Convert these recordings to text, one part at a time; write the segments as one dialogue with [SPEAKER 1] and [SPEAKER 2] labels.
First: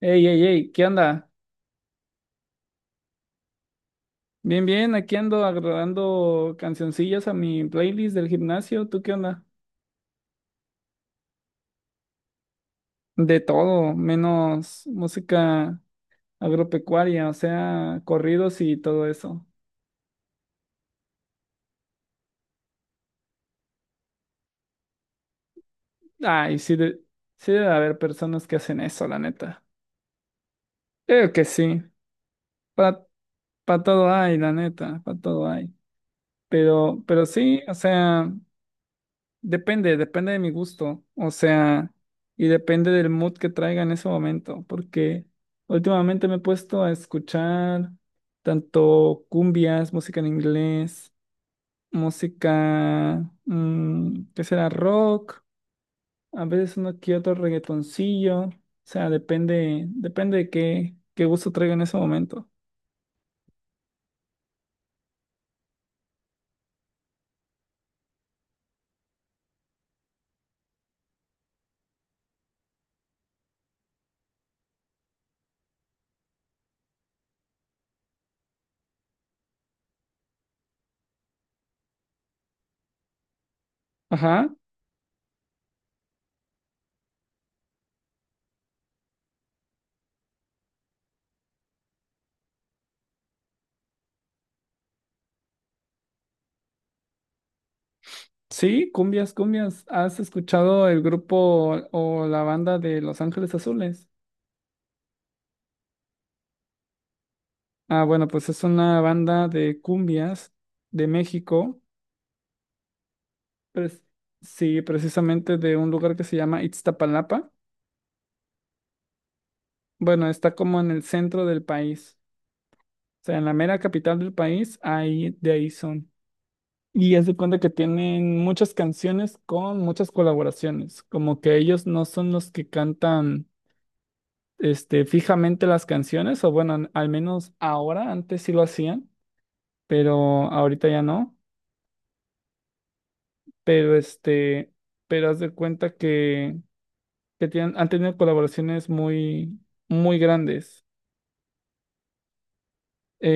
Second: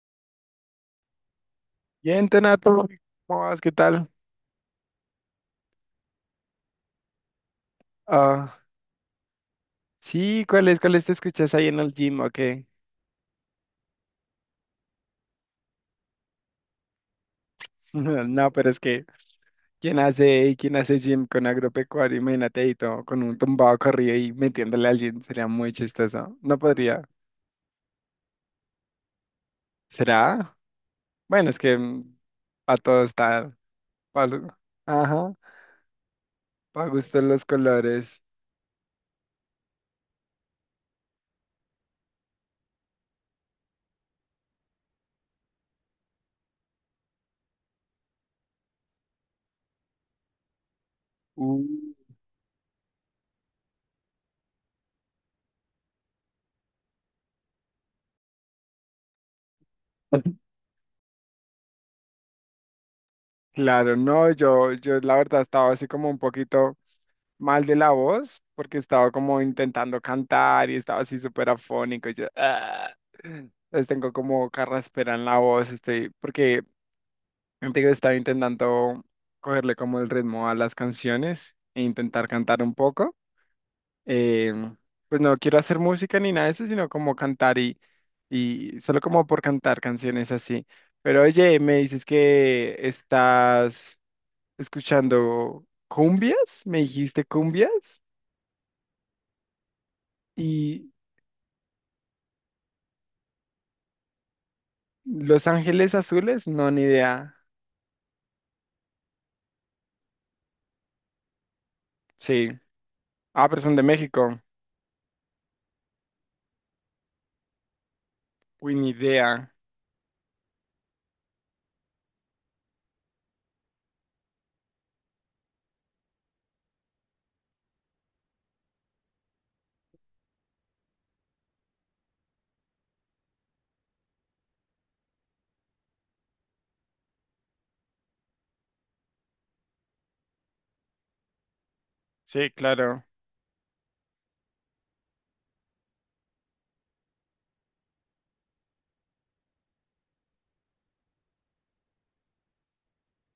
[SPEAKER 1] Ey, ¿qué onda?
[SPEAKER 2] Bien, Tenato, ¿cómo vas? ¿Qué tal?
[SPEAKER 1] Bien, bien, aquí ando agregando cancioncillas a mi playlist del
[SPEAKER 2] Ah,
[SPEAKER 1] gimnasio. ¿Tú qué onda?
[SPEAKER 2] sí, ¿cuáles, te escuchas ahí en el gym o qué?
[SPEAKER 1] De todo, menos música agropecuaria, o sea,
[SPEAKER 2] No,
[SPEAKER 1] corridos
[SPEAKER 2] pero
[SPEAKER 1] y
[SPEAKER 2] es que,
[SPEAKER 1] todo eso.
[SPEAKER 2] quién hace gym con agropecuario? Imagínate ahí todo, con un tumbado corrido y metiéndole al gym, sería muy chistoso. No
[SPEAKER 1] Ay, sí,
[SPEAKER 2] podría.
[SPEAKER 1] sí debe haber personas que hacen eso, la neta.
[SPEAKER 2] ¿Será?
[SPEAKER 1] Creo que
[SPEAKER 2] Bueno, es que
[SPEAKER 1] sí.
[SPEAKER 2] para todo está,
[SPEAKER 1] Para todo hay, la
[SPEAKER 2] para,
[SPEAKER 1] neta, para
[SPEAKER 2] ajá,
[SPEAKER 1] todo hay.
[SPEAKER 2] para
[SPEAKER 1] Pero,
[SPEAKER 2] gustos
[SPEAKER 1] pero
[SPEAKER 2] los
[SPEAKER 1] sí, o
[SPEAKER 2] colores.
[SPEAKER 1] sea. Depende, depende de mi gusto, o sea, y depende del mood que traiga en ese momento, porque últimamente me he puesto a escuchar tanto cumbias, música en inglés,
[SPEAKER 2] Uh,
[SPEAKER 1] música, ¿qué será? Rock, a veces uno que otro reggaetoncillo, o sea, depende, depende de qué, qué gusto traiga en ese momento.
[SPEAKER 2] claro, no, yo la verdad estaba así como un poquito mal de la voz porque estaba como intentando cantar y estaba así súper afónico. Y yo, "Ah". Entonces tengo como carraspera en la voz, estoy, porque te digo, estaba intentando cogerle como el ritmo a las canciones e intentar cantar un poco.
[SPEAKER 1] Ajá,
[SPEAKER 2] Em, pues no quiero hacer música ni nada de eso, sino como cantar y solo como por cantar canciones así. Pero oye, me dices que estás escuchando cumbias, me dijiste cumbias.
[SPEAKER 1] sí, cumbias, cumbias. ¿Has escuchado
[SPEAKER 2] ¿Y
[SPEAKER 1] el grupo o la banda de Los Ángeles Azules?
[SPEAKER 2] Los Ángeles Azules? No, ni idea.
[SPEAKER 1] Ah, bueno, pues es una banda de cumbias de México,
[SPEAKER 2] Sí. Ah, pero son de
[SPEAKER 1] pres-
[SPEAKER 2] México.
[SPEAKER 1] sí, precisamente de un lugar que se llama Iztapalapa.
[SPEAKER 2] Uy, ni idea.
[SPEAKER 1] Bueno, está como en el centro del país, o sea, en la mera capital del país, ahí de ahí son. Y es de cuenta que tienen muchas canciones con muchas colaboraciones, como que ellos no son los que cantan este, fijamente las canciones, o bueno, al menos ahora, antes sí lo hacían, pero ahorita ya no.
[SPEAKER 2] Sí, claro.
[SPEAKER 1] Este, pero haz de cuenta que tienen, han tenido colaboraciones muy, muy grandes.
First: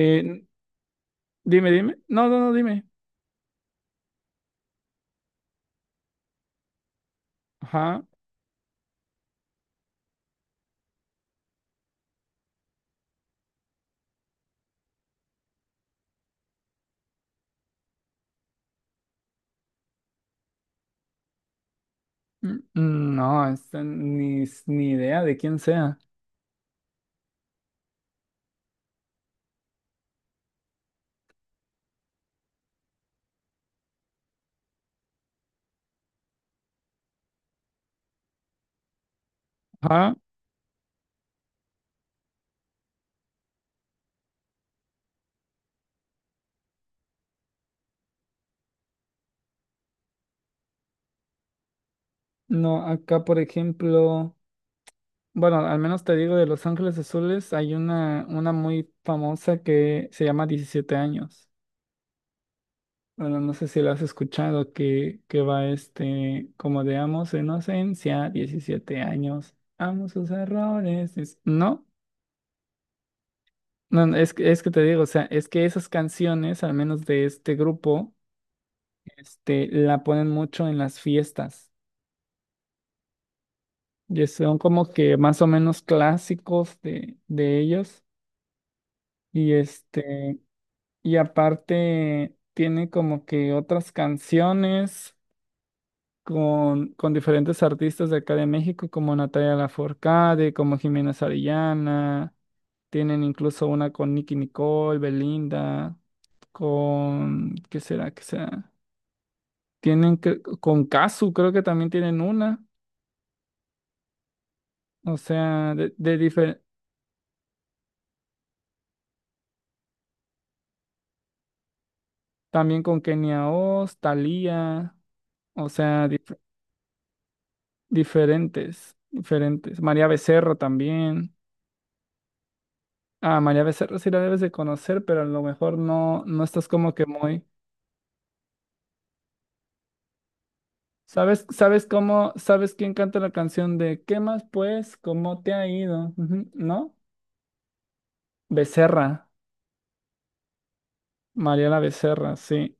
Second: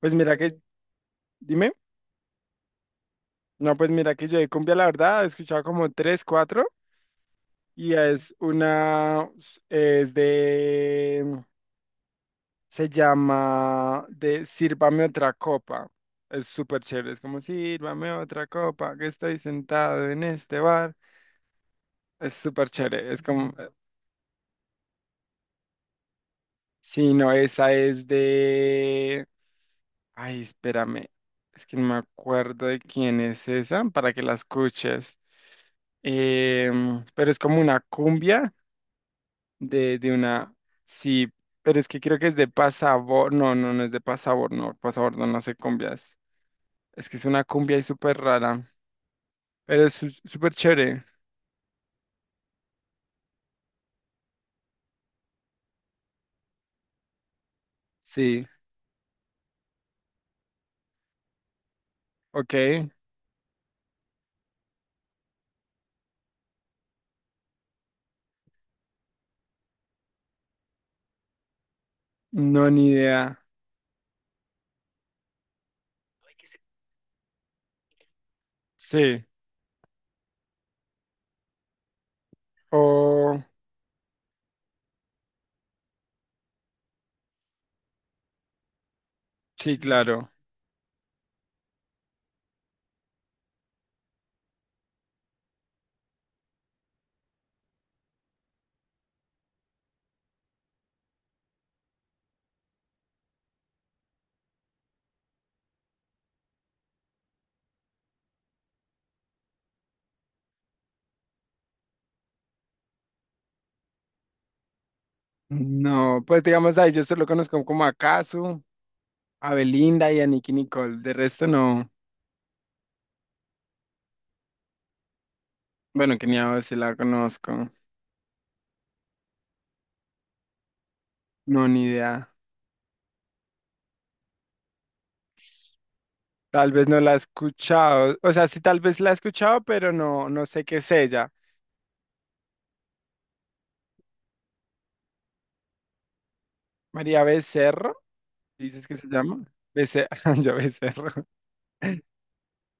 [SPEAKER 2] Pues mira que,
[SPEAKER 1] Dime,
[SPEAKER 2] dime.
[SPEAKER 1] dime. No, dime.
[SPEAKER 2] No, pues mira que yo de cumbia, la verdad, he escuchado como tres, cuatro. Y
[SPEAKER 1] Ajá.
[SPEAKER 2] es una, es de, se llama de Sírvame otra copa. Es súper chévere. Es como, sírvame otra copa, que estoy sentado en este bar. Es súper chévere. Es
[SPEAKER 1] No,
[SPEAKER 2] como,
[SPEAKER 1] esta ni idea de quién sea.
[SPEAKER 2] sí, no, esa es de... Ay, espérame. Es que no me acuerdo de quién es esa para que la escuches. Pero es como una cumbia de
[SPEAKER 1] Ajá.
[SPEAKER 2] una. Sí, pero es que creo que es de Pasabor. No, no, no es de Pasabor, no. Pasabor no, no hace cumbias. Es que es una cumbia y súper rara. Pero es súper chévere.
[SPEAKER 1] No, acá por ejemplo, bueno, al menos te digo de Los Ángeles Azules, hay
[SPEAKER 2] Sí,
[SPEAKER 1] una muy famosa que se llama 17 años.
[SPEAKER 2] ok.
[SPEAKER 1] Bueno, no sé si lo has escuchado, que, va este, como de amo su inocencia, 17 años, amo sus errores. No,
[SPEAKER 2] No, ni idea.
[SPEAKER 1] no, es que te digo, o sea, es que esas canciones, al menos de este grupo,
[SPEAKER 2] Sí.
[SPEAKER 1] este, la ponen mucho en las fiestas.
[SPEAKER 2] O.
[SPEAKER 1] Y son como que más o menos clásicos de ellos. Y
[SPEAKER 2] Sí, claro.
[SPEAKER 1] este, y aparte tiene como que otras canciones. Con diferentes artistas de acá de México, como Natalia Lafourcade, como Jimena Sarillana. Tienen incluso una con Nicki Nicole, Belinda, con... ¿Qué será? ¿Qué será? Con Cazzu, creo que también tienen una. O sea, de
[SPEAKER 2] No, pues digamos ahí, yo solo conozco como a Kazu, a Belinda y a Nicki Nicole. De resto no.
[SPEAKER 1] también con Kenia Oz, Thalía, o sea,
[SPEAKER 2] Bueno, que ni a si la conozco.
[SPEAKER 1] diferentes, diferentes. María Becerra también.
[SPEAKER 2] No, ni idea.
[SPEAKER 1] Ah, María Becerra sí la debes de conocer, pero a lo mejor no, no estás
[SPEAKER 2] Tal vez
[SPEAKER 1] como
[SPEAKER 2] no
[SPEAKER 1] que
[SPEAKER 2] la he
[SPEAKER 1] muy...
[SPEAKER 2] escuchado. O sea, sí, tal vez la he escuchado, pero no, no sé qué es ella.
[SPEAKER 1] ¿ sabes quién canta la canción de ¿Qué más pues? ¿Cómo te ha ido? Ujú, ¿no?
[SPEAKER 2] María Becerro, dices que
[SPEAKER 1] Becerra,
[SPEAKER 2] se llama. Becerro, yo Becerro.
[SPEAKER 1] Mariela Becerra, sí.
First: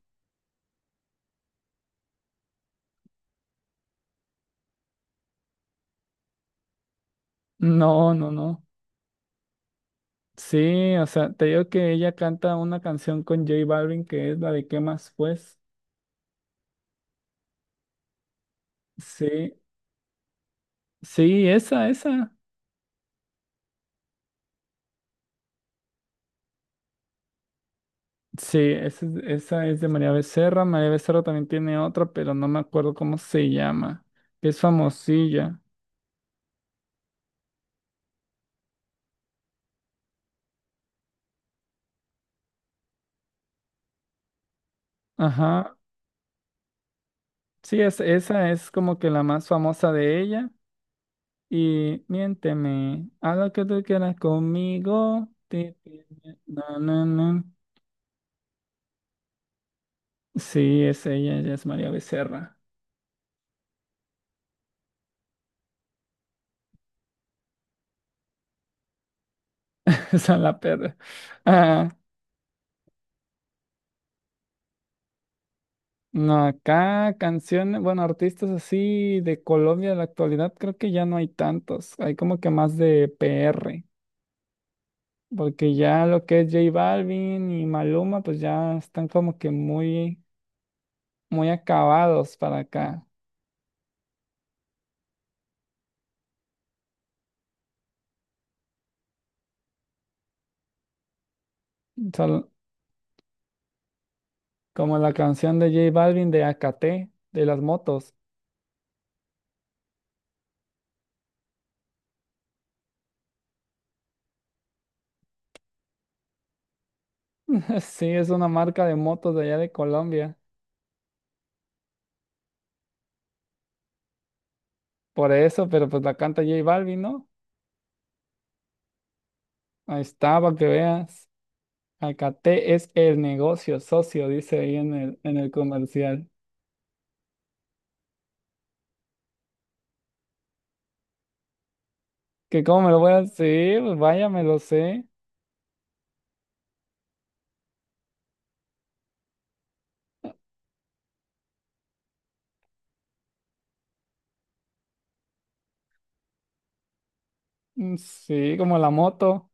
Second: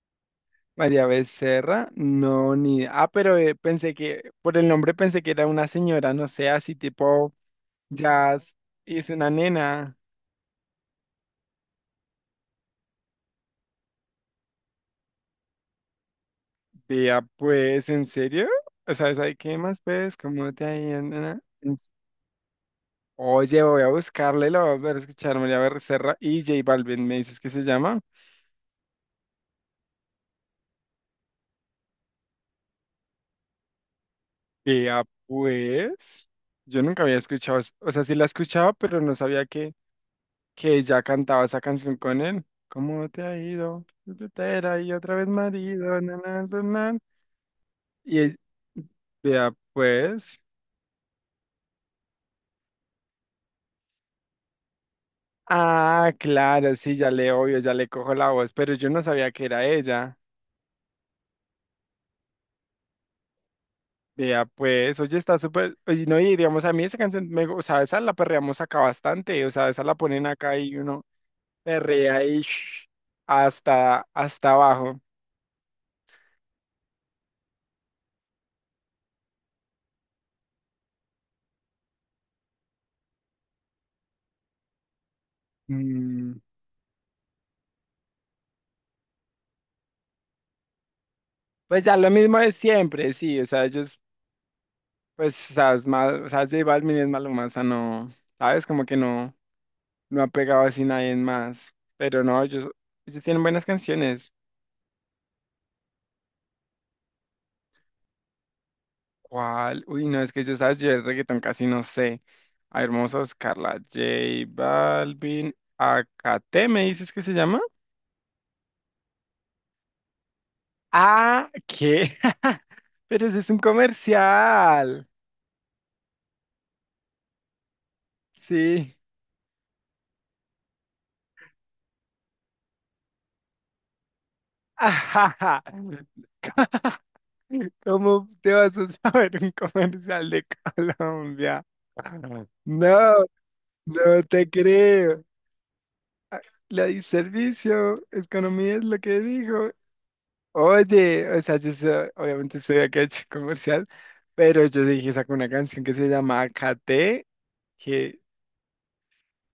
[SPEAKER 2] María Becerra, no, ni idea. Ah, pero pensé que, por el nombre pensé que era una señora, no sé, así tipo
[SPEAKER 1] No, no,
[SPEAKER 2] jazz.
[SPEAKER 1] no.
[SPEAKER 2] Y es una nena.
[SPEAKER 1] Sí, o sea, te digo que ella canta una canción con J Balvin que es la de ¿Qué más pues?
[SPEAKER 2] Vea, pues, ¿en serio? O sea, ¿sabes qué
[SPEAKER 1] Sí,
[SPEAKER 2] más, pues? ¿Cómo te ha ido, nena?
[SPEAKER 1] sí, esa, esa.
[SPEAKER 2] Oye, voy a buscarle, lo voy a volver a escuchar, María Becerra y J Balvin, me dices que se llama.
[SPEAKER 1] Sí, esa es de María Becerra. María Becerra también tiene otra, pero no me acuerdo cómo se llama, que es
[SPEAKER 2] Vea,
[SPEAKER 1] famosilla.
[SPEAKER 2] pues, yo nunca había escuchado, o sea, sí la escuchaba, pero no sabía que ella cantaba esa canción con él. ¿Cómo te ha ido? Soltera y otra vez
[SPEAKER 1] Ajá.
[SPEAKER 2] marido, na, na, na, na.
[SPEAKER 1] Sí,
[SPEAKER 2] Y él-
[SPEAKER 1] esa es como que la más
[SPEAKER 2] Vea,
[SPEAKER 1] famosa de
[SPEAKER 2] pues,
[SPEAKER 1] ella. Y miénteme, haz lo que tú quieras conmigo. Ti, ti,
[SPEAKER 2] ah,
[SPEAKER 1] mi-
[SPEAKER 2] claro,
[SPEAKER 1] na,
[SPEAKER 2] sí,
[SPEAKER 1] na,
[SPEAKER 2] ya le
[SPEAKER 1] na.
[SPEAKER 2] obvio, ya le cojo la voz, pero yo no sabía que era ella.
[SPEAKER 1] Sí, es ella, ella es María Becerra.
[SPEAKER 2] Vea, pues, oye, está súper, oye, no, y digamos, a mí esa canción, me, o sea, esa la perreamos acá bastante, o sea, esa la ponen
[SPEAKER 1] Esa es
[SPEAKER 2] acá
[SPEAKER 1] la
[SPEAKER 2] y
[SPEAKER 1] perra.
[SPEAKER 2] uno
[SPEAKER 1] Ah,
[SPEAKER 2] perrea y shh, hasta, hasta abajo.
[SPEAKER 1] no, acá canciones, bueno, artistas así de Colombia de la actualidad, creo que ya no hay tantos. Hay como que más de PR. Porque ya lo
[SPEAKER 2] Mm,
[SPEAKER 1] que es J Balvin y Maluma, pues ya están como que muy, muy
[SPEAKER 2] pues ya lo
[SPEAKER 1] acabados
[SPEAKER 2] mismo de
[SPEAKER 1] para acá.
[SPEAKER 2] siempre, sí, o sea, ellos, pues, o sea, es más, o sea, J Balvin es Maluma, o sea, no, ¿sabes? Como que no, no ha pegado así nadie más, pero no, ellos tienen buenas canciones.
[SPEAKER 1] Como la canción de J Balvin de AKT, de las motos.
[SPEAKER 2] ¿Cuál? Uy, no, es que yo sabes, yo el reggaetón casi no sé. A ver, vamos a buscarla. J Balvin, Acate, ¿me dices que se llama?
[SPEAKER 1] Sí, es una marca de motos de allá de Colombia.
[SPEAKER 2] Ah, ¿qué? Pero ese es un comercial.
[SPEAKER 1] Por eso, pero pues la canta J Balvin, ¿no?
[SPEAKER 2] Sí.
[SPEAKER 1] Ahí está, para que veas. AKT es el negocio socio, dice ahí en el
[SPEAKER 2] Ajaja.
[SPEAKER 1] comercial.
[SPEAKER 2] ¿Cómo te vas a saber un comercial de Colombia?
[SPEAKER 1] Que cómo me lo voy a
[SPEAKER 2] No,
[SPEAKER 1] decir, pues
[SPEAKER 2] no
[SPEAKER 1] vaya, me
[SPEAKER 2] te
[SPEAKER 1] lo sé.
[SPEAKER 2] creo. La di servicio, economía es lo que dijo. Oye, o sea, obviamente soy de acá chico comercial, pero yo dije, saco una canción que se llama KT,
[SPEAKER 1] Mm,
[SPEAKER 2] que
[SPEAKER 1] sí, como la moto.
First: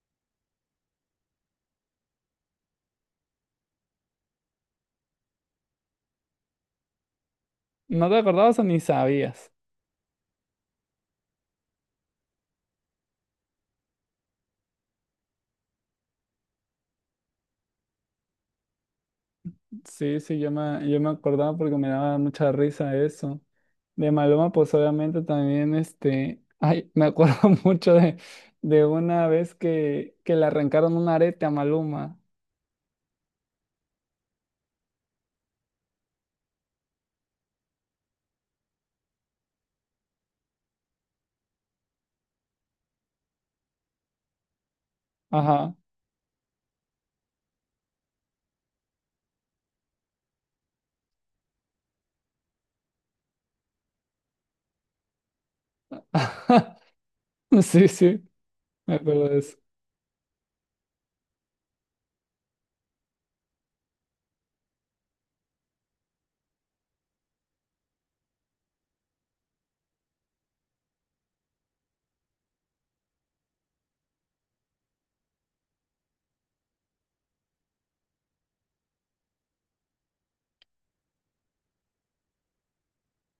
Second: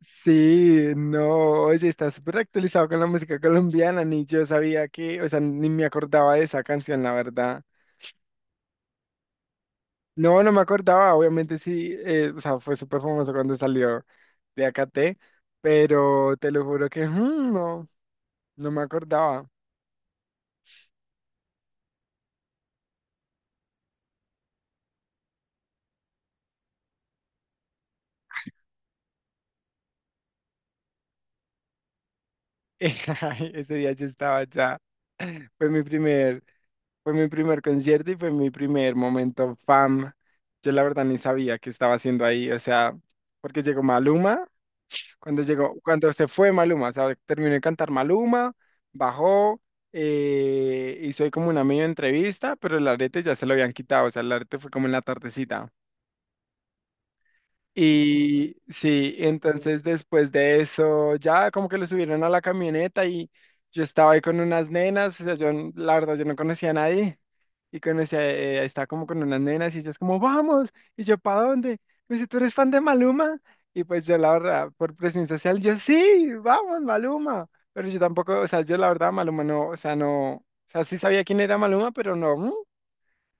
[SPEAKER 2] sí, no, oye, está súper actualizado con la música colombiana, ni yo sabía que, o sea, ni me acordaba de esa canción, la verdad.
[SPEAKER 1] ¿No te acordabas o ni sabías?
[SPEAKER 2] No, no me acordaba, obviamente sí, o sea, fue súper famoso cuando salió de AKT, pero te lo juro que no, no me acordaba.
[SPEAKER 1] Sí, sí, yo me acordaba porque me daba mucha risa eso. De Maloma, pues obviamente también, este, ay, me acuerdo mucho de una vez que le arrancaron un arete a Maluma.
[SPEAKER 2] Ese día yo estaba ya, fue mi primer Fue mi primer concierto y fue mi primer momento fam. Yo la verdad ni sabía qué estaba haciendo ahí, o sea, porque llegó Maluma, cuando
[SPEAKER 1] Ajá.
[SPEAKER 2] llegó, cuando se fue Maluma, o sea, terminó de cantar Maluma, bajó, hizo ahí como una medio entrevista, pero el arete ya se lo habían quitado, o sea, el arete fue como en la tardecita.
[SPEAKER 1] Sí, sí,
[SPEAKER 2] Y
[SPEAKER 1] me
[SPEAKER 2] sí,
[SPEAKER 1] acuerdo de eso.
[SPEAKER 2] entonces después de eso ya como que lo subieron a la camioneta y yo estaba ahí con unas nenas, o sea, la verdad yo no conocía a nadie y conocía, estaba como con unas nenas y ellas como, vamos, y yo, ¿para dónde? Me dice, ¿tú eres fan de Maluma? Y pues yo la verdad, por presión social, yo sí, vamos, Maluma, pero yo tampoco, o sea, yo la verdad Maluma no, o sea, no, o sea, sí sabía quién era Maluma, pero no.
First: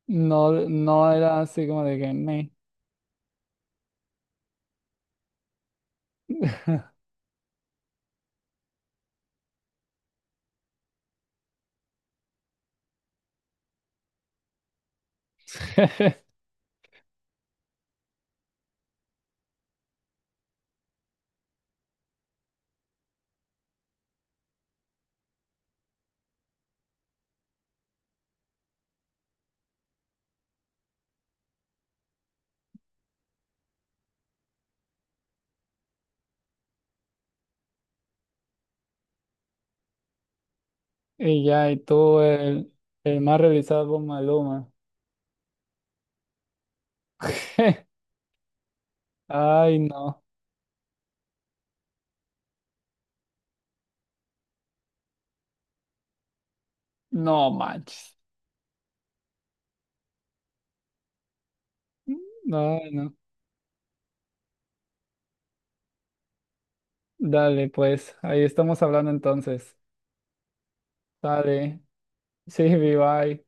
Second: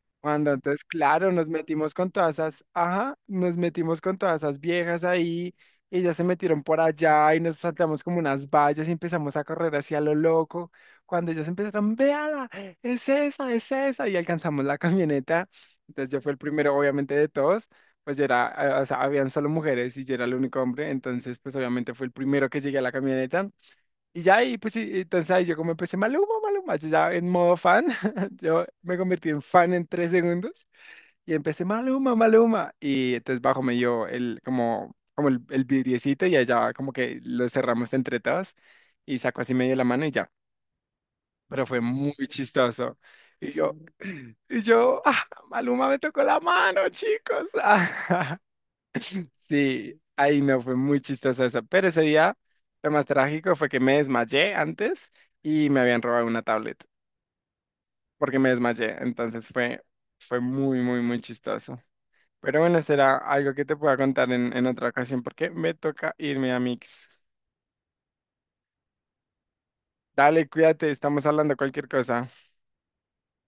[SPEAKER 1] No,
[SPEAKER 2] Cuando entonces,
[SPEAKER 1] no
[SPEAKER 2] claro,
[SPEAKER 1] era
[SPEAKER 2] nos
[SPEAKER 1] así como
[SPEAKER 2] metimos
[SPEAKER 1] de
[SPEAKER 2] con
[SPEAKER 1] que,
[SPEAKER 2] todas
[SPEAKER 1] "Meh".
[SPEAKER 2] esas, ajá, nos metimos con todas esas viejas ahí, y ya se metieron por allá y nos saltamos como unas vallas y empezamos a correr hacia lo loco. Cuando ellas empezaron, véala, es esa, y alcanzamos la camioneta. Entonces yo fui el primero, obviamente, de todos, pues yo era, o sea, habían solo mujeres y yo era el único hombre, entonces pues obviamente fui el primero que llegué a la camioneta. Y ya y pues, y entonces ahí yo como empecé, Maluma, Maluma, yo ya en modo fan, yo me convertí en fan en 3 segundos y empecé, Maluma, Maluma. Y entonces bajo me dio el, como, el vidriecito y allá como que lo cerramos entre todos y sacó así medio la mano y ya.
[SPEAKER 1] Y
[SPEAKER 2] Pero
[SPEAKER 1] ya, y
[SPEAKER 2] fue muy
[SPEAKER 1] tú,
[SPEAKER 2] chistoso.
[SPEAKER 1] el más
[SPEAKER 2] Y yo,
[SPEAKER 1] revisado por
[SPEAKER 2] y
[SPEAKER 1] Maluma.
[SPEAKER 2] yo, ah, Maluma me tocó la mano, chicos.
[SPEAKER 1] Ay,
[SPEAKER 2] Sí,
[SPEAKER 1] no,
[SPEAKER 2] ahí no, fue muy chistoso eso. Pero ese día, lo más trágico fue que me desmayé antes y me habían robado una tablet
[SPEAKER 1] no manches.
[SPEAKER 2] porque me desmayé. Entonces fue, fue muy, muy, muy chistoso. Pero
[SPEAKER 1] No,
[SPEAKER 2] bueno,
[SPEAKER 1] no.
[SPEAKER 2] será algo que te pueda contar en otra ocasión porque me toca irme a Mix.
[SPEAKER 1] Dale, pues, ahí estamos hablando entonces.
[SPEAKER 2] Dale, cuídate, estamos hablando
[SPEAKER 1] Dale.
[SPEAKER 2] cualquier cosa.
[SPEAKER 1] Sí, bye.